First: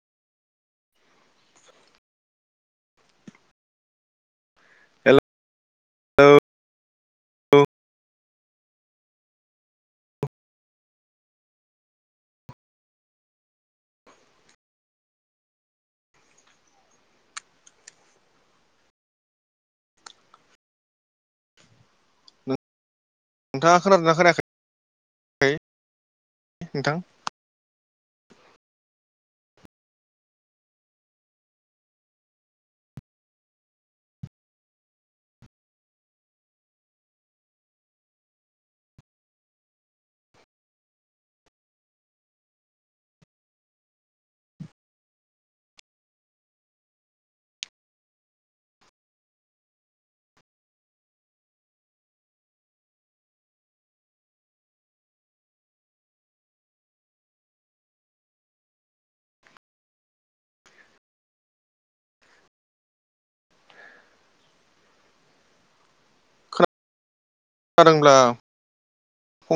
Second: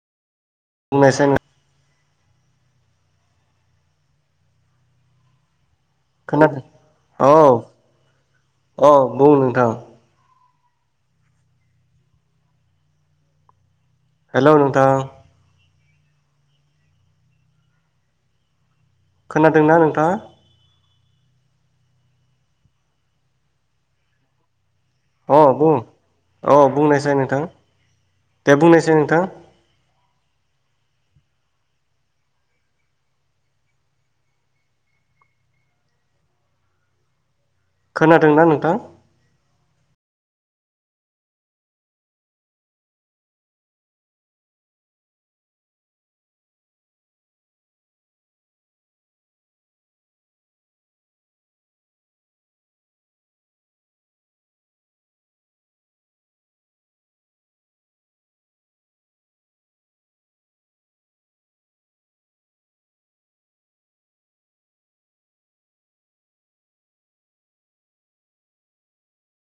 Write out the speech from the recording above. [unintelligible] hello खोनादों औ औ बुं नोंथां हेलौ नोंथा खोनादोंना नोंथाङा नोंथाङा खोनादोंना खोनायाखै अ बुं औ बुंनायसै नोंथां दे बुंनायसै नोंथां खोनादोंना नोंथां जादोंब्ला